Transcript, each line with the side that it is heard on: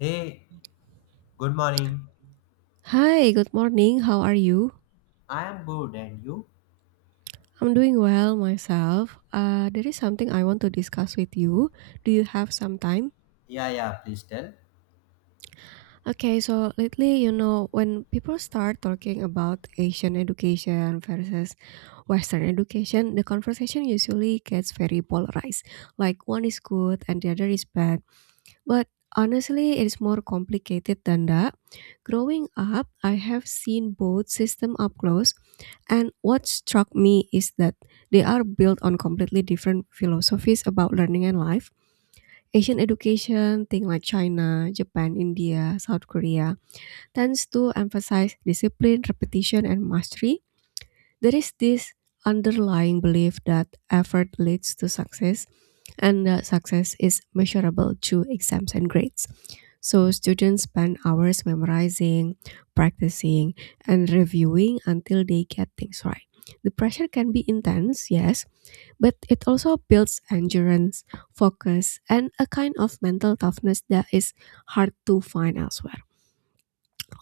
left: Hey, good morning.
right: Hi, good morning. How are you?
left: I am good, and you?
right: I'm doing well myself. There is something I want to discuss with you. Do you have some time?
left: Yeah, yeah, please tell.
right: Okay, so lately, you know, when people start talking about Asian education versus Western education, the conversation usually gets very polarized. Like one is good and the other is bad. But honestly, it's more complicated than that. Growing up, I have seen both system up close. And what struck me is that they are built on completely different philosophies about learning and life. Asian education, things like China, Japan, India, South Korea, tends to emphasize discipline, repetition, and mastery. There is this underlying belief that effort leads to success and that success is measurable through exams and grades. So students spend hours memorizing, practicing, and reviewing until they get things right. The pressure can be intense, yes, but it also builds endurance, focus, and a kind of mental toughness that is hard to find elsewhere.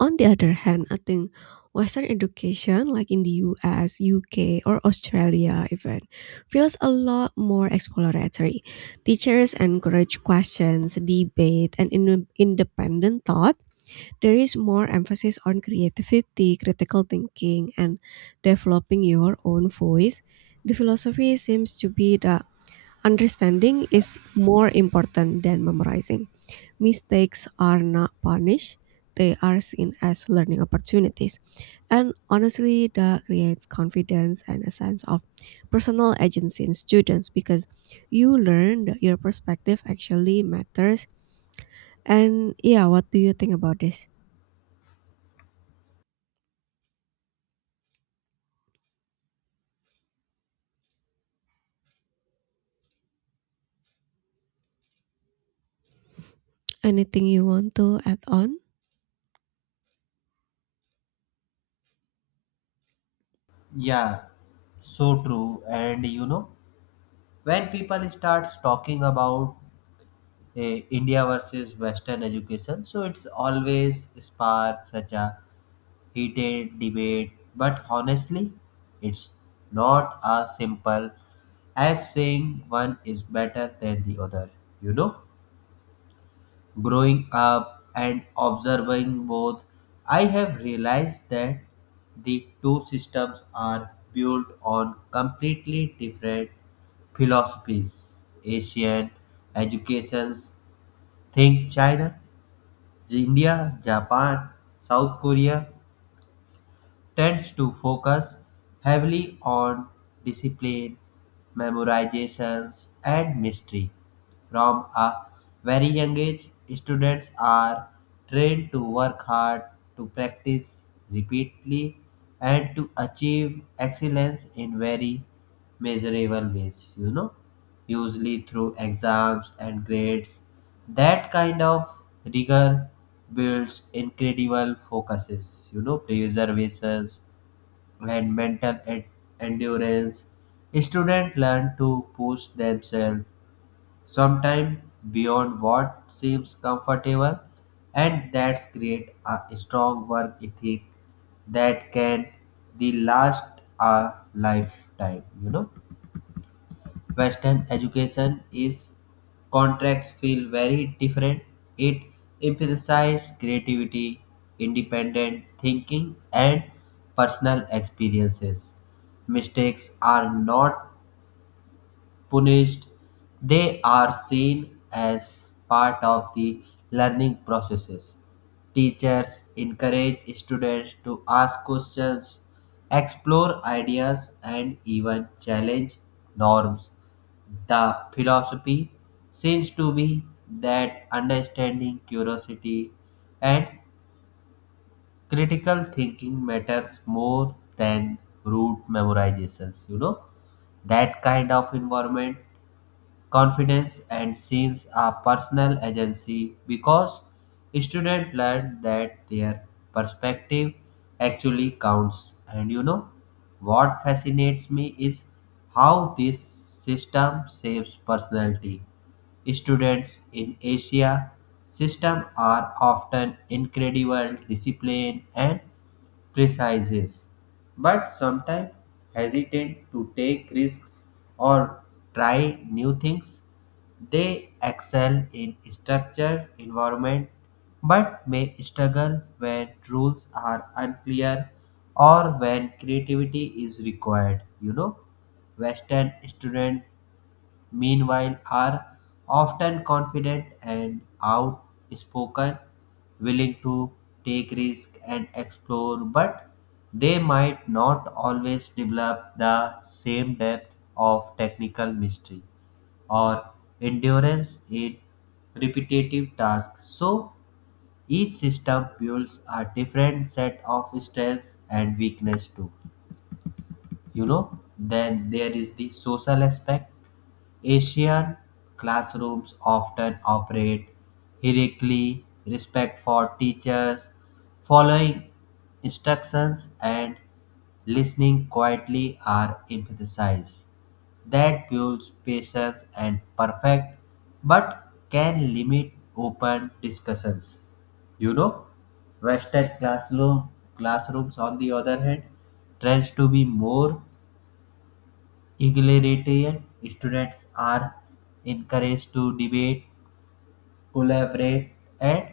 right: On the other hand, I think Western education, like in the US, UK, or Australia, even, feels a lot more exploratory. Teachers encourage questions, debate, and independent thought. There is more emphasis on creativity, critical thinking, and developing your own voice. The philosophy seems to be that understanding is more important than memorizing. Mistakes are not punished, they are seen as learning opportunities. And honestly, that creates confidence and a sense of personal agency in students because you learn that your perspective actually matters. And yeah, what do you think about this? Anything you want to add on?
left: Yeah, so true. And you know, when people starts talking about India versus Western education, so it's always sparks such a heated debate. But honestly, it's not as simple as saying one is better than the other, you know? Growing up and observing both, I have realized that the two systems are built on completely different philosophies. Asian educations, think China, India, Japan, South Korea, tends to focus heavily on discipline, memorizations, and mystery. From a very young age, students are trained to work hard, to practice repeatedly, and to achieve excellence in very measurable ways, you know, usually through exams and grades. That kind of rigor builds incredible focuses, you know, preservations and mental endurance. Students learn to push themselves sometimes beyond what seems comfortable, and that's create a strong work ethic that can the last a lifetime, you know. Western education is contracts feel very different. It emphasizes creativity, independent thinking, and personal experiences. Mistakes are not punished, they are seen as part of the learning processes. Teachers encourage students to ask questions, explore ideas, and even challenge norms. The philosophy seems to be that understanding curiosity and critical thinking matters more than rote memorizations, you know. That kind of environment confidence and sales a personal agency because students learn that their perspective actually counts. And you know what fascinates me is how this system saves personality. Students in Asia system are often incredible disciplined and precise, but sometimes hesitant to take risks or try new things. They excel in structured environment but may struggle when rules are unclear or when creativity is required. You know, Western student meanwhile, are often confident and outspoken, willing to take risks and explore, but they might not always develop the same depth of technical mystery or endurance in repetitive tasks. So, each system builds a different set of strengths and weaknesses too, you know. Then there is the social aspect. Asian classrooms often operate hierarchically, respect for teachers, following instructions, and listening quietly are emphasized. That builds patience and perfect, but can limit open discussions, you know. Western classrooms on the other hand tends to be more Egalitarian. Students are encouraged to debate, collaborate, and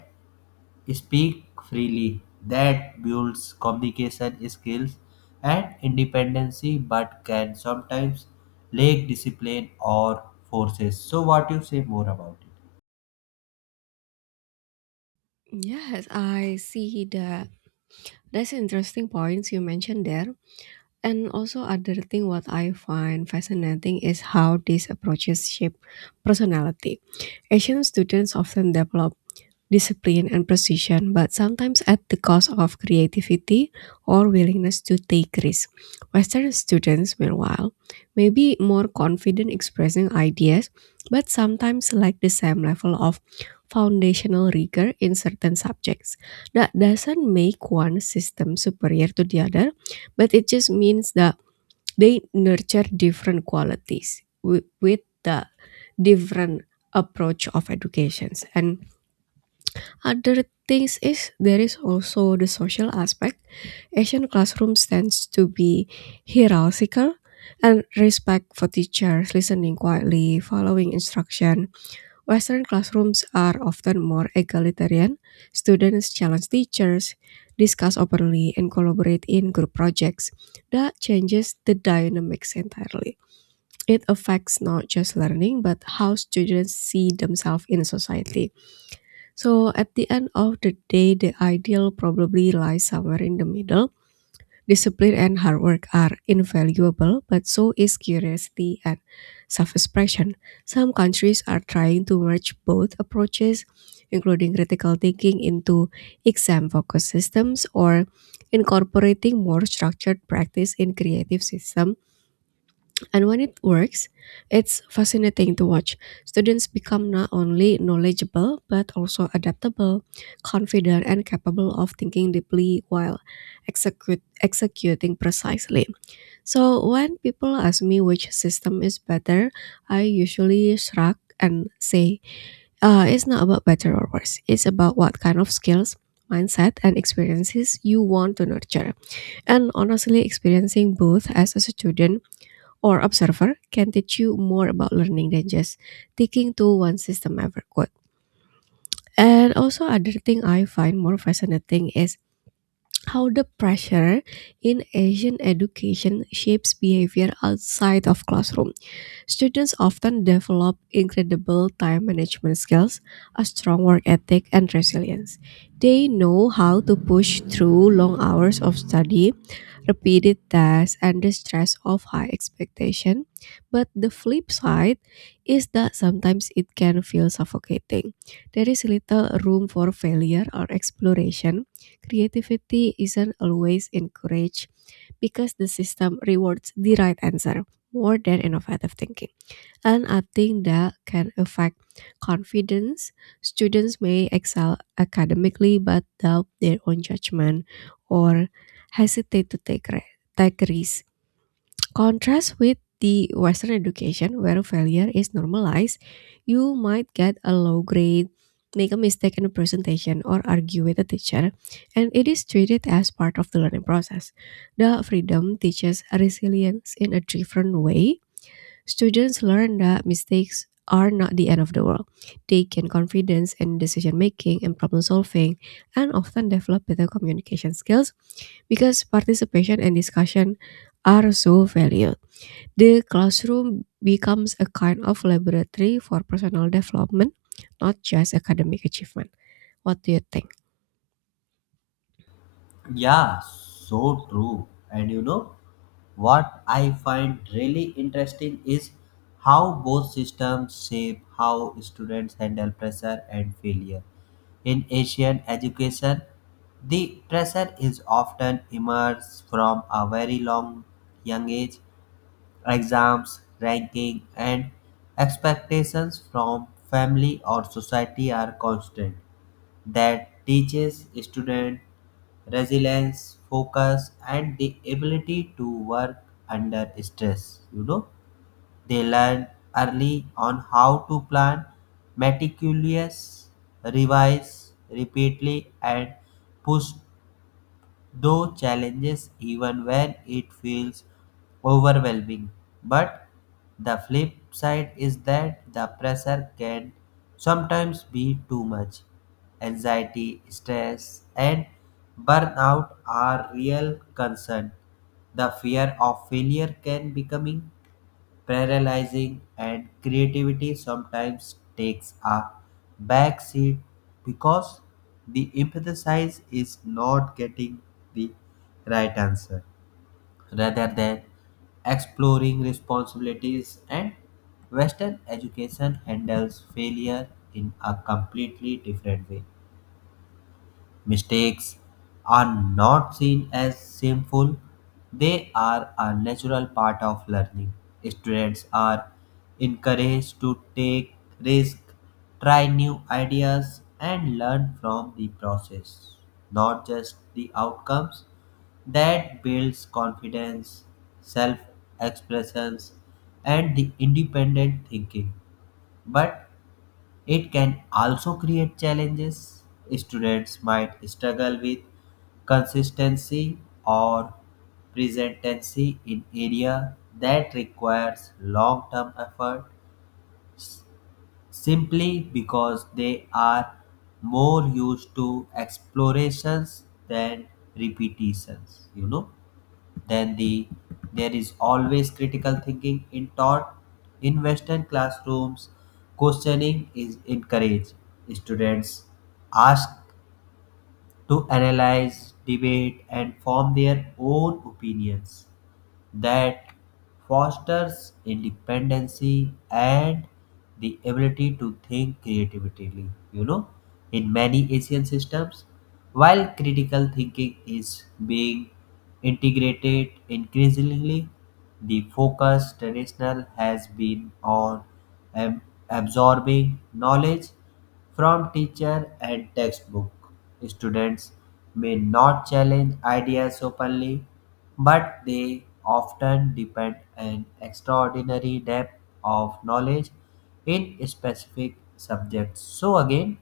left: speak freely. That builds communication skills and independence, but can sometimes lack discipline or forces. So, what you say more about it?
right: Yes, I see that. That's interesting points you mentioned there. And also other thing what I find fascinating is how these approaches shape personality. Asian students often develop discipline and precision, but sometimes at the cost of creativity or willingness to take risks. Western students, meanwhile, may be more confident expressing ideas, but sometimes lack the same level of foundational rigor in certain subjects. That doesn't make one system superior to the other, but it just means that they nurture different qualities with the different approach of educations. And other things is there is also the social aspect. Asian classrooms tends to be hierarchical and respect for teachers listening quietly following instruction. Western classrooms are often more egalitarian. Students challenge teachers, discuss openly, and collaborate in group projects. That changes the dynamics entirely. It affects not just learning, but how students see themselves in society. So, at the end of the day, the ideal probably lies somewhere in the middle. Discipline and hard work are invaluable, but so is curiosity and self expression. Some countries are trying to merge both approaches, including critical thinking into exam focused systems or incorporating more structured practice in creative systems, and when it works, it's fascinating to watch. Students become not only knowledgeable, but also adaptable, confident, and capable of thinking deeply while executing precisely. So, when people ask me which system is better, I usually shrug and say, it's not about better or worse, it's about what kind of skills. Mindset and experiences you want to nurture. And honestly, experiencing both as a student or observer can teach you more about learning than just sticking to one system ever could. And also other thing I find more fascinating is how the pressure in Asian education shapes behavior outside of classroom. Students often develop incredible time management skills, a strong work ethic, and resilience. They know how to push through long hours of study, repeated tests, and the stress of high expectation. But the flip side is that sometimes it can feel suffocating. There is little room for failure or exploration. Creativity isn't always encouraged because the system rewards the right answer more than innovative thinking, and I think that can affect confidence. Students may excel academically but doubt their own judgment or hesitate to take, take risks. Contrast with the Western education, where failure is normalized, you might get a low grade, make a mistake in a presentation, or argue with a teacher, and it is treated as part of the learning process. The freedom teaches resilience in a different way. Students learn that mistakes are not the end of the world. They gain confidence in decision making and problem solving, and often develop better communication skills because participation and discussion are so valued. The classroom becomes a kind of laboratory for personal development, not just academic achievement. What do you think?
left: Yeah, so true. And you know, what I find really interesting is how both systems shape how students handle pressure and failure. In Asian education, the pressure is often emerged from a very long young age. Exams, ranking, and expectations from family or society are constant. That teaches student resilience, focus, and the ability to work under stress. You know, they learn early on how to plan, meticulous, revise repeatedly, and push though challenges even when it feels overwhelming. But the flip side is that the pressure can sometimes be too much. Anxiety, stress, and burnout are real concern. The fear of failure can becoming paralyzing, and creativity sometimes takes a back seat because the emphasis is not getting the right answer rather than exploring responsibilities. And western education handles failure in a completely different way. Mistakes are not seen as shameful, they are a natural part of learning. Students are encouraged to take risks, try new ideas, and learn from the process, not just the outcomes. That builds confidence, self expressions, and the independent thinking. But it can also create challenges. Students might struggle with consistency or presentancy in area that requires long-term effort simply because they are more used to explorations than repetitions, you know. Then the There is always critical thinking in taught in Western classrooms. Questioning is encouraged. Students ask to analyze, debate, and form their own opinions. That fosters independency and the ability to think creatively, you know. In many Asian systems, while critical thinking is being integrated increasingly, the focus traditional has been on ab- absorbing knowledge from teacher and textbook. Students may not challenge ideas openly, but they often depend an extraordinary depth of knowledge in specific subjects. So again,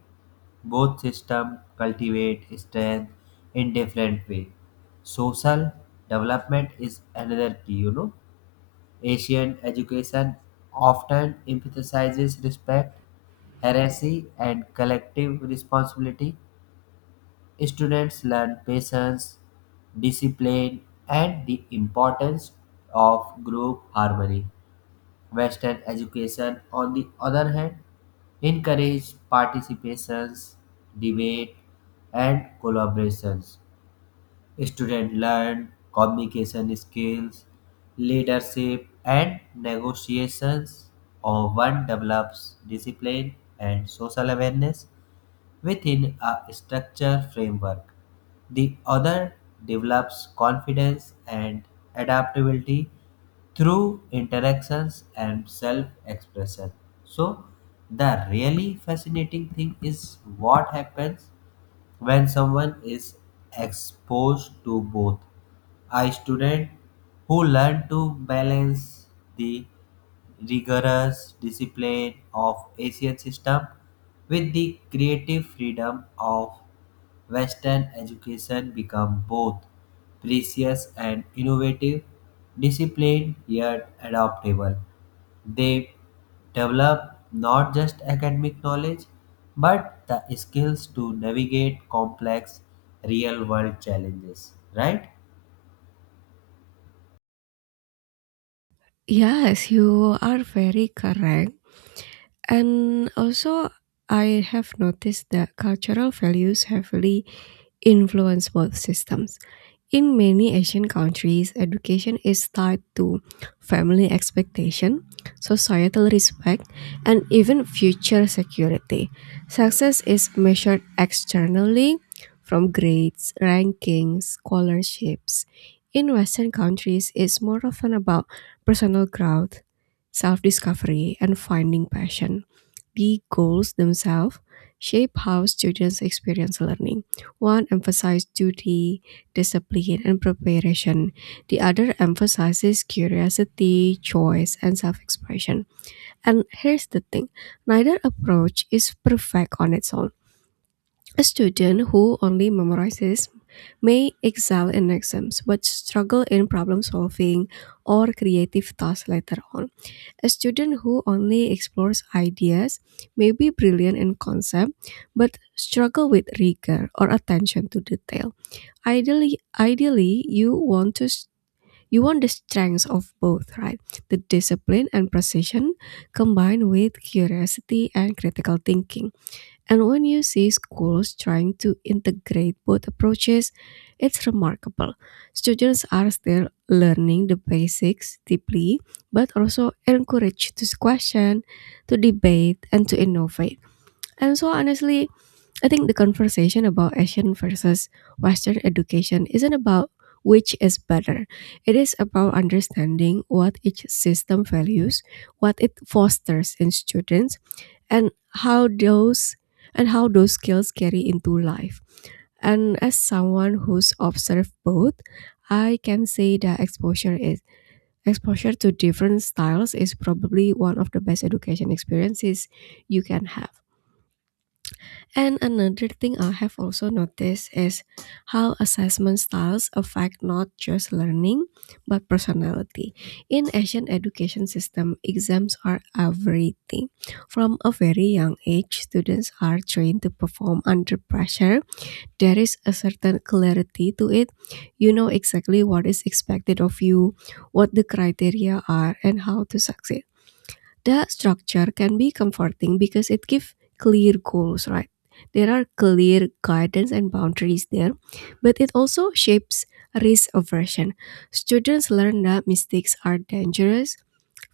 left: both systems cultivate strength in different way. Social development is another key, you know. Asian education often emphasizes respect, heresy, and collective responsibility. Students learn patience, discipline, and the importance of group harmony. Western education, on the other hand, encourages participations, debate, and collaborations. Students learn communication skills, leadership, and negotiations. Or one develops discipline and social awareness within a structure framework. The other develops confidence and adaptability through interactions and self expression. So, the really fascinating thing is what happens when someone is exposed to both. A student who learned to balance the rigorous discipline of Asian system with the creative freedom of Western education become both precious and innovative, disciplined yet adaptable. They develop not just academic knowledge but the skills to navigate complex real world challenges, right?
right: Yes, you are very correct. And also, I have noticed that cultural values heavily influence work systems. In many Asian countries, education is tied to family expectation, societal respect, and even future security. Success is measured externally from grades, rankings, scholarships. In Western countries, it's more often about personal growth, self discovery, and finding passion. The goals themselves shape how students experience learning. One emphasizes duty, discipline, and preparation. The other emphasizes curiosity, choice, and self expression. And here's the thing: neither approach is perfect on its own. A student who only memorizes may excel in exams but struggle in problem solving or creative tasks later on. A student who only explores ideas may be brilliant in concept but struggle with rigor or attention to detail. Ideally, you want the strengths of both, right? The discipline and precision combined with curiosity and critical thinking. And when you see schools trying to integrate both approaches, it's remarkable. Students are still learning the basics deeply, but also encouraged to question, to debate, and to innovate. And so, honestly, I think the conversation about Asian versus Western education isn't about which is better. It is about understanding what each system values, what it fosters in students, and how those how those skills carry into life. And as someone who's observed both, I can say that exposure to different styles is probably one of the best education experiences you can have. And another thing I have also noticed is how assessment styles affect not just learning but personality. In Asian education system, exams are everything. From a very young age, students are trained to perform under pressure. There is a certain clarity to it. You know exactly what is expected of you, what the criteria are, and how to succeed. That structure can be comforting because it gives clear goals, right? There are clear guidance and boundaries there, but it also shapes risk aversion. Students learn that mistakes are dangerous,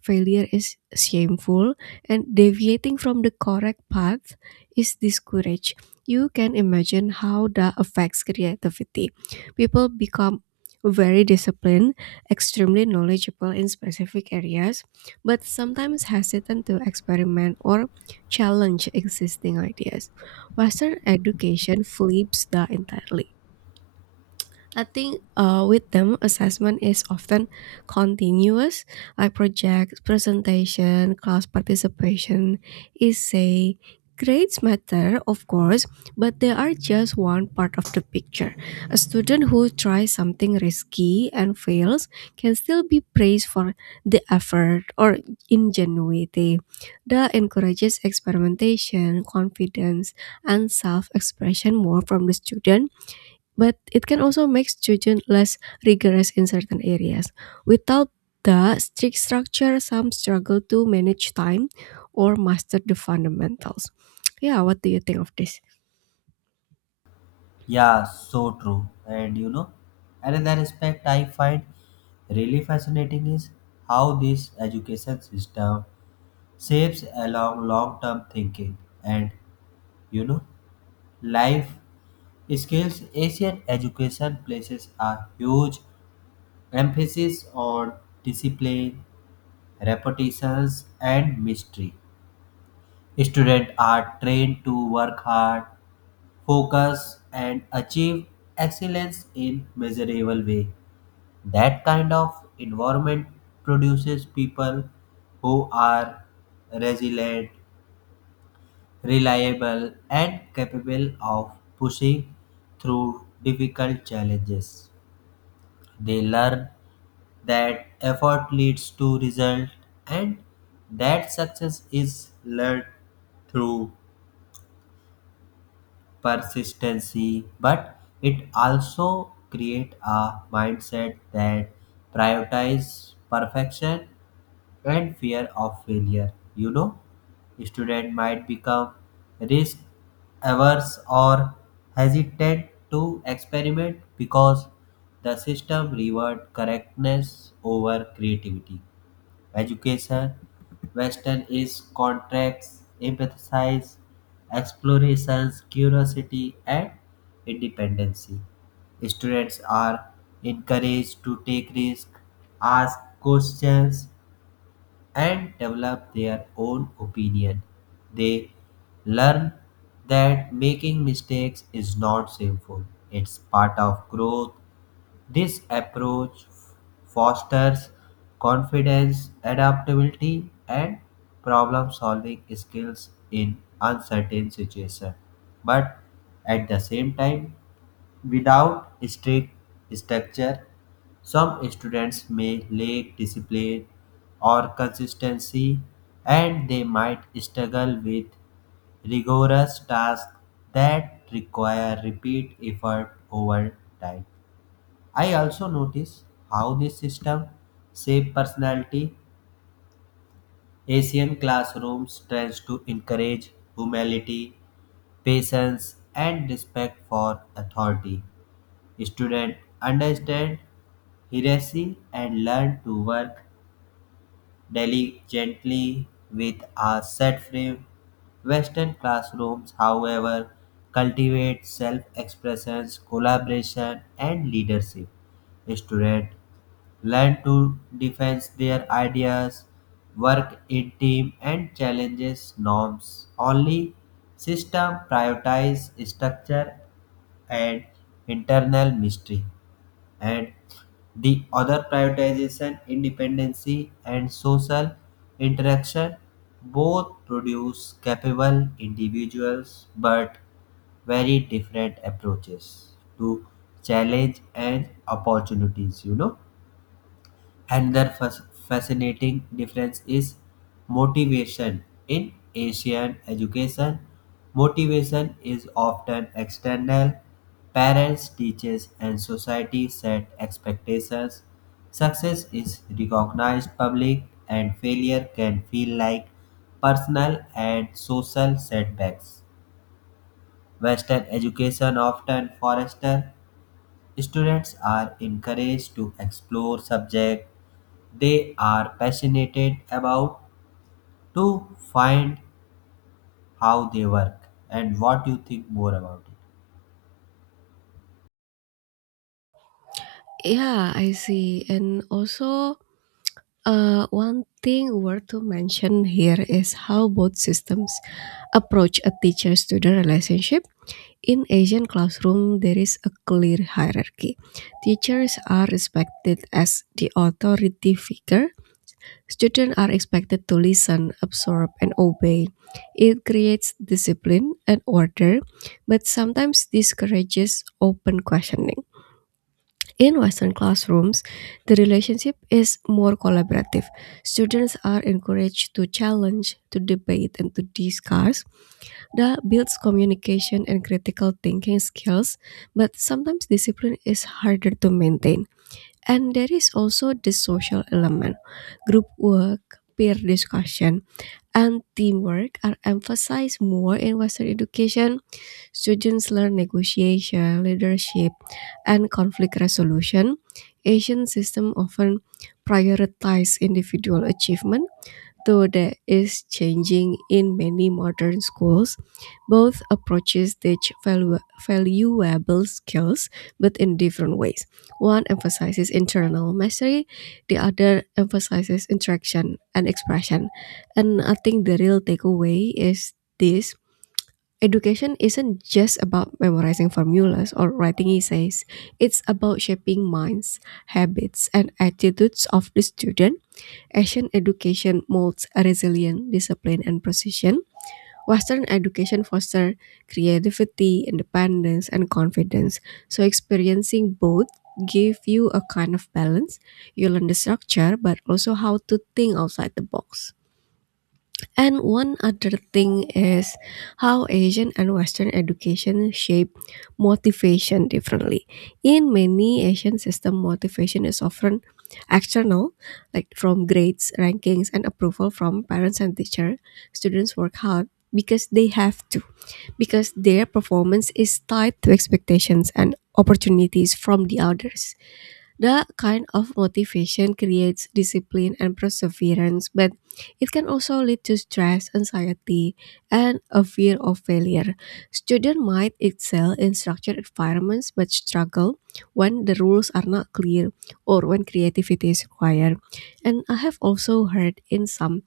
right: failure is shameful, and deviating from the correct path is discouraged. You can imagine how that affects creativity. People become very disciplined, extremely knowledgeable in specific areas, but sometimes hesitant to experiment or challenge existing ideas. Western education flips that entirely. I think with them, assessment is often continuous, like projects, presentation, class participation, essay. Grades matter, of course, but they are just one part of the picture. A student who tries something risky and fails can still be praised for the effort or ingenuity. That encourages experimentation, confidence, and self expression more from the student, but it can also make children less rigorous in certain areas. Without the strict structure, some struggle to manage time or master the fundamentals. Yeah, what do you think of this?
left: Yeah, so true. And you know, another aspect I find really fascinating is how this education system shapes along long term thinking and, you know, life skills. Asian education places a huge emphasis on discipline, repetitions, and mystery. Students are trained to work hard, focus, and achieve excellence in measurable way. That kind of environment produces people who are resilient, reliable, and capable of pushing through difficult challenges. They learn that effort leads to result and that success is learned through persistency. But it also create a mindset that prioritize perfection and fear of failure, you know. Student might become risk averse or hesitant to experiment because the system reward correctness over creativity education. Western is contracts, empathize, explorations, curiosity, and independency. Students are encouraged to take risks, ask questions, and develop their own opinion. They learn that making mistakes is not sinful, it's part of growth. This approach fosters confidence, adaptability, and problem-solving skills in uncertain situations, but at the same time, without strict structure, some students may lack discipline or consistency, and they might struggle with rigorous tasks that require repeat effort over time. I also notice how this system shape personality. Asian classrooms tends to encourage humility, patience, and respect for authority. Students understand hierarchy and learn to work diligently with a set frame. Western classrooms, however, cultivate self-expression, collaboration, and leadership. Students learn to defense their ideas, work in team and challenges norms. Only system prioritize structure and internal mystery, and the other prioritization independency and social interaction. Both produce capable individuals but very different approaches to challenge and opportunities, you know. Another fascinating difference is motivation. In Asian education, motivation is often external. Parents, teachers, and society set expectations. Success is recognized public, and failure can feel like personal and social setbacks. Western education often fosters. Students are encouraged to explore subjects they are passionate about, to find how they work. And what you think more about it?
right: Yeah, I see. And also, one thing worth to mention here is how both systems approach a teacher-student relationship. In Asian classroom, there is a clear hierarchy. Teachers are respected as the authority figure. Students are expected to listen, absorb, and obey. It creates discipline and order, but sometimes discourages open questioning. In Western classrooms, the relationship is more collaborative. Students are encouraged to challenge, to debate, and to discuss. That builds communication and critical thinking skills, but sometimes discipline is harder to maintain. And there is also the social element, group work, peer discussion, and teamwork are emphasized more in Western education. Students learn negotiation, leadership, and conflict resolution. Asian systems often prioritize individual achievement, though that is changing in many modern schools. Both approaches teach valuable skills, but in different ways. One emphasizes internal mastery, the other emphasizes interaction and expression. And I think the real takeaway is this. Education isn't just about memorizing formulas or writing essays. It's about shaping minds, habits, and attitudes of the student. Asian education molds resilience, discipline, and precision. Western education fosters creativity, independence, and confidence. So, experiencing both give you a kind of balance. You learn the structure, but also how to think outside the box. And one other thing is how Asian and Western education shape motivation differently. In many Asian system, motivation is often external, like from grades, rankings, and approval from parents and teacher. Students work hard because they have to, because their performance is tied to expectations and opportunities from the others. That kind of motivation creates discipline and perseverance, but it can also lead to stress, anxiety, and a fear of failure. Students might excel in structured environments but struggle when the rules are not clear or when creativity is required. And I have also heard in some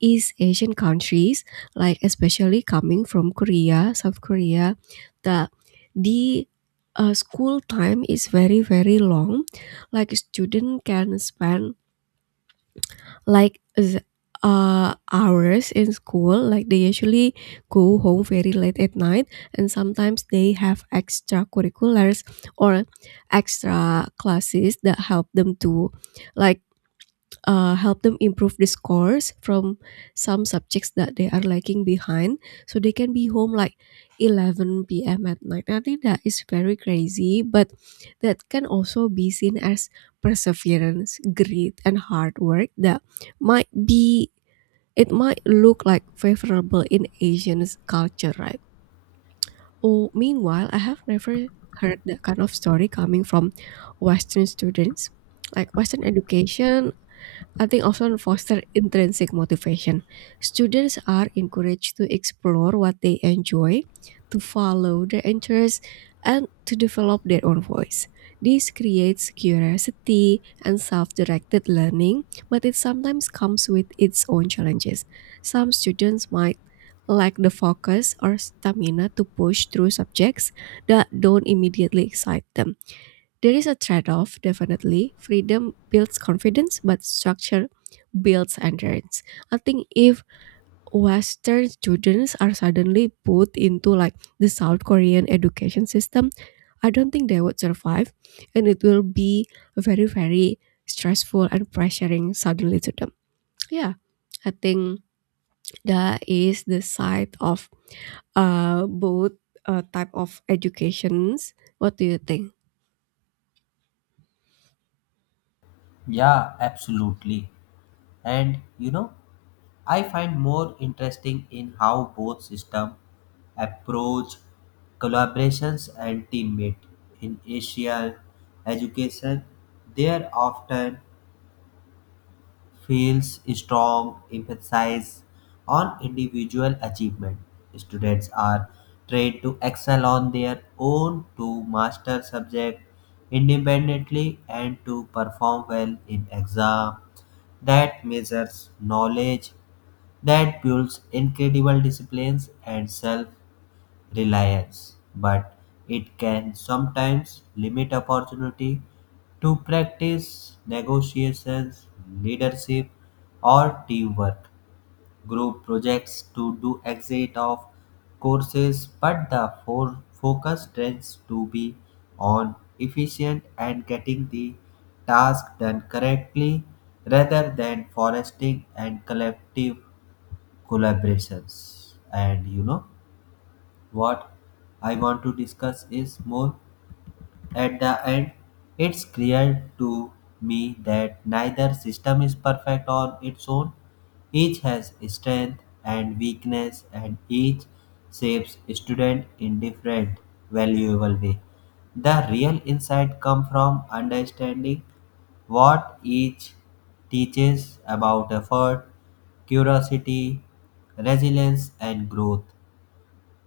right: East Asian countries, like especially coming from Korea, South Korea, the the school time is very very long. Like student can spend like th- hours in school. Like they usually go home very late at night, and sometimes they have extracurriculars or extra classes that help them to like help them improve the scores from some subjects that they are lagging behind, so they can be home like 11 p.m at night. I think that is very crazy, but that can also be seen as perseverance, grit, and hard work that might be, it might look like favorable in Asian culture, right? Oh meanwhile, I have never heard that kind of story coming from Western students. Like Western education, I think often foster intrinsic motivation. Students are encouraged to explore what they enjoy, to follow their interests, and to develop their own voice. This creates curiosity and self directed learning, but it sometimes comes with its own challenges. Some students might lack the focus or stamina to push through subjects that don't immediately excite them. There is a trade off, definitely. Freedom builds confidence, but structure builds endurance. I think if Western students are suddenly put into like the South Korean education system, I don't think they would survive, and it will be very, very stressful and pressuring suddenly to them. Yeah, I think that is the side of both type of educations. What do you think?
left: Yeah, absolutely. And you know, I find more interesting in how both system approach collaborations and teammate in Asian education. They are often feels strong emphasis on individual achievement. Students are trained to excel on their own, to master subject independently, and to perform well in exam that measures knowledge. That builds incredible disciplines and self reliance, but it can sometimes limit opportunity to practice negotiations, leadership, or teamwork. Group projects to do exit of courses, but the focus tends to be on efficient and getting the task done correctly rather than foresting and collective collaborations. And you know, what I want to discuss is more. At the end, it's clear to me that neither system is perfect on its own. Each has strength and weakness, and each shapes student in different valuable way. The real insight come from understanding what each teaches about effort, curiosity, resilience, and growth.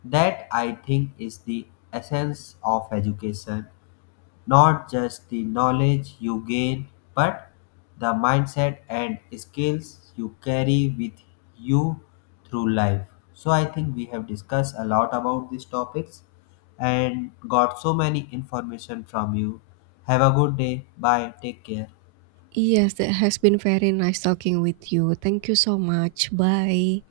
left: That I think is the essence of education, not just the knowledge you gain, but the mindset and skills you carry with you through life. So I think we have discussed a lot about these topics and got so many information from you. Have a good day. Bye. Take care.
right: Yes, that has been very nice talking with you. Thank you so much. Bye.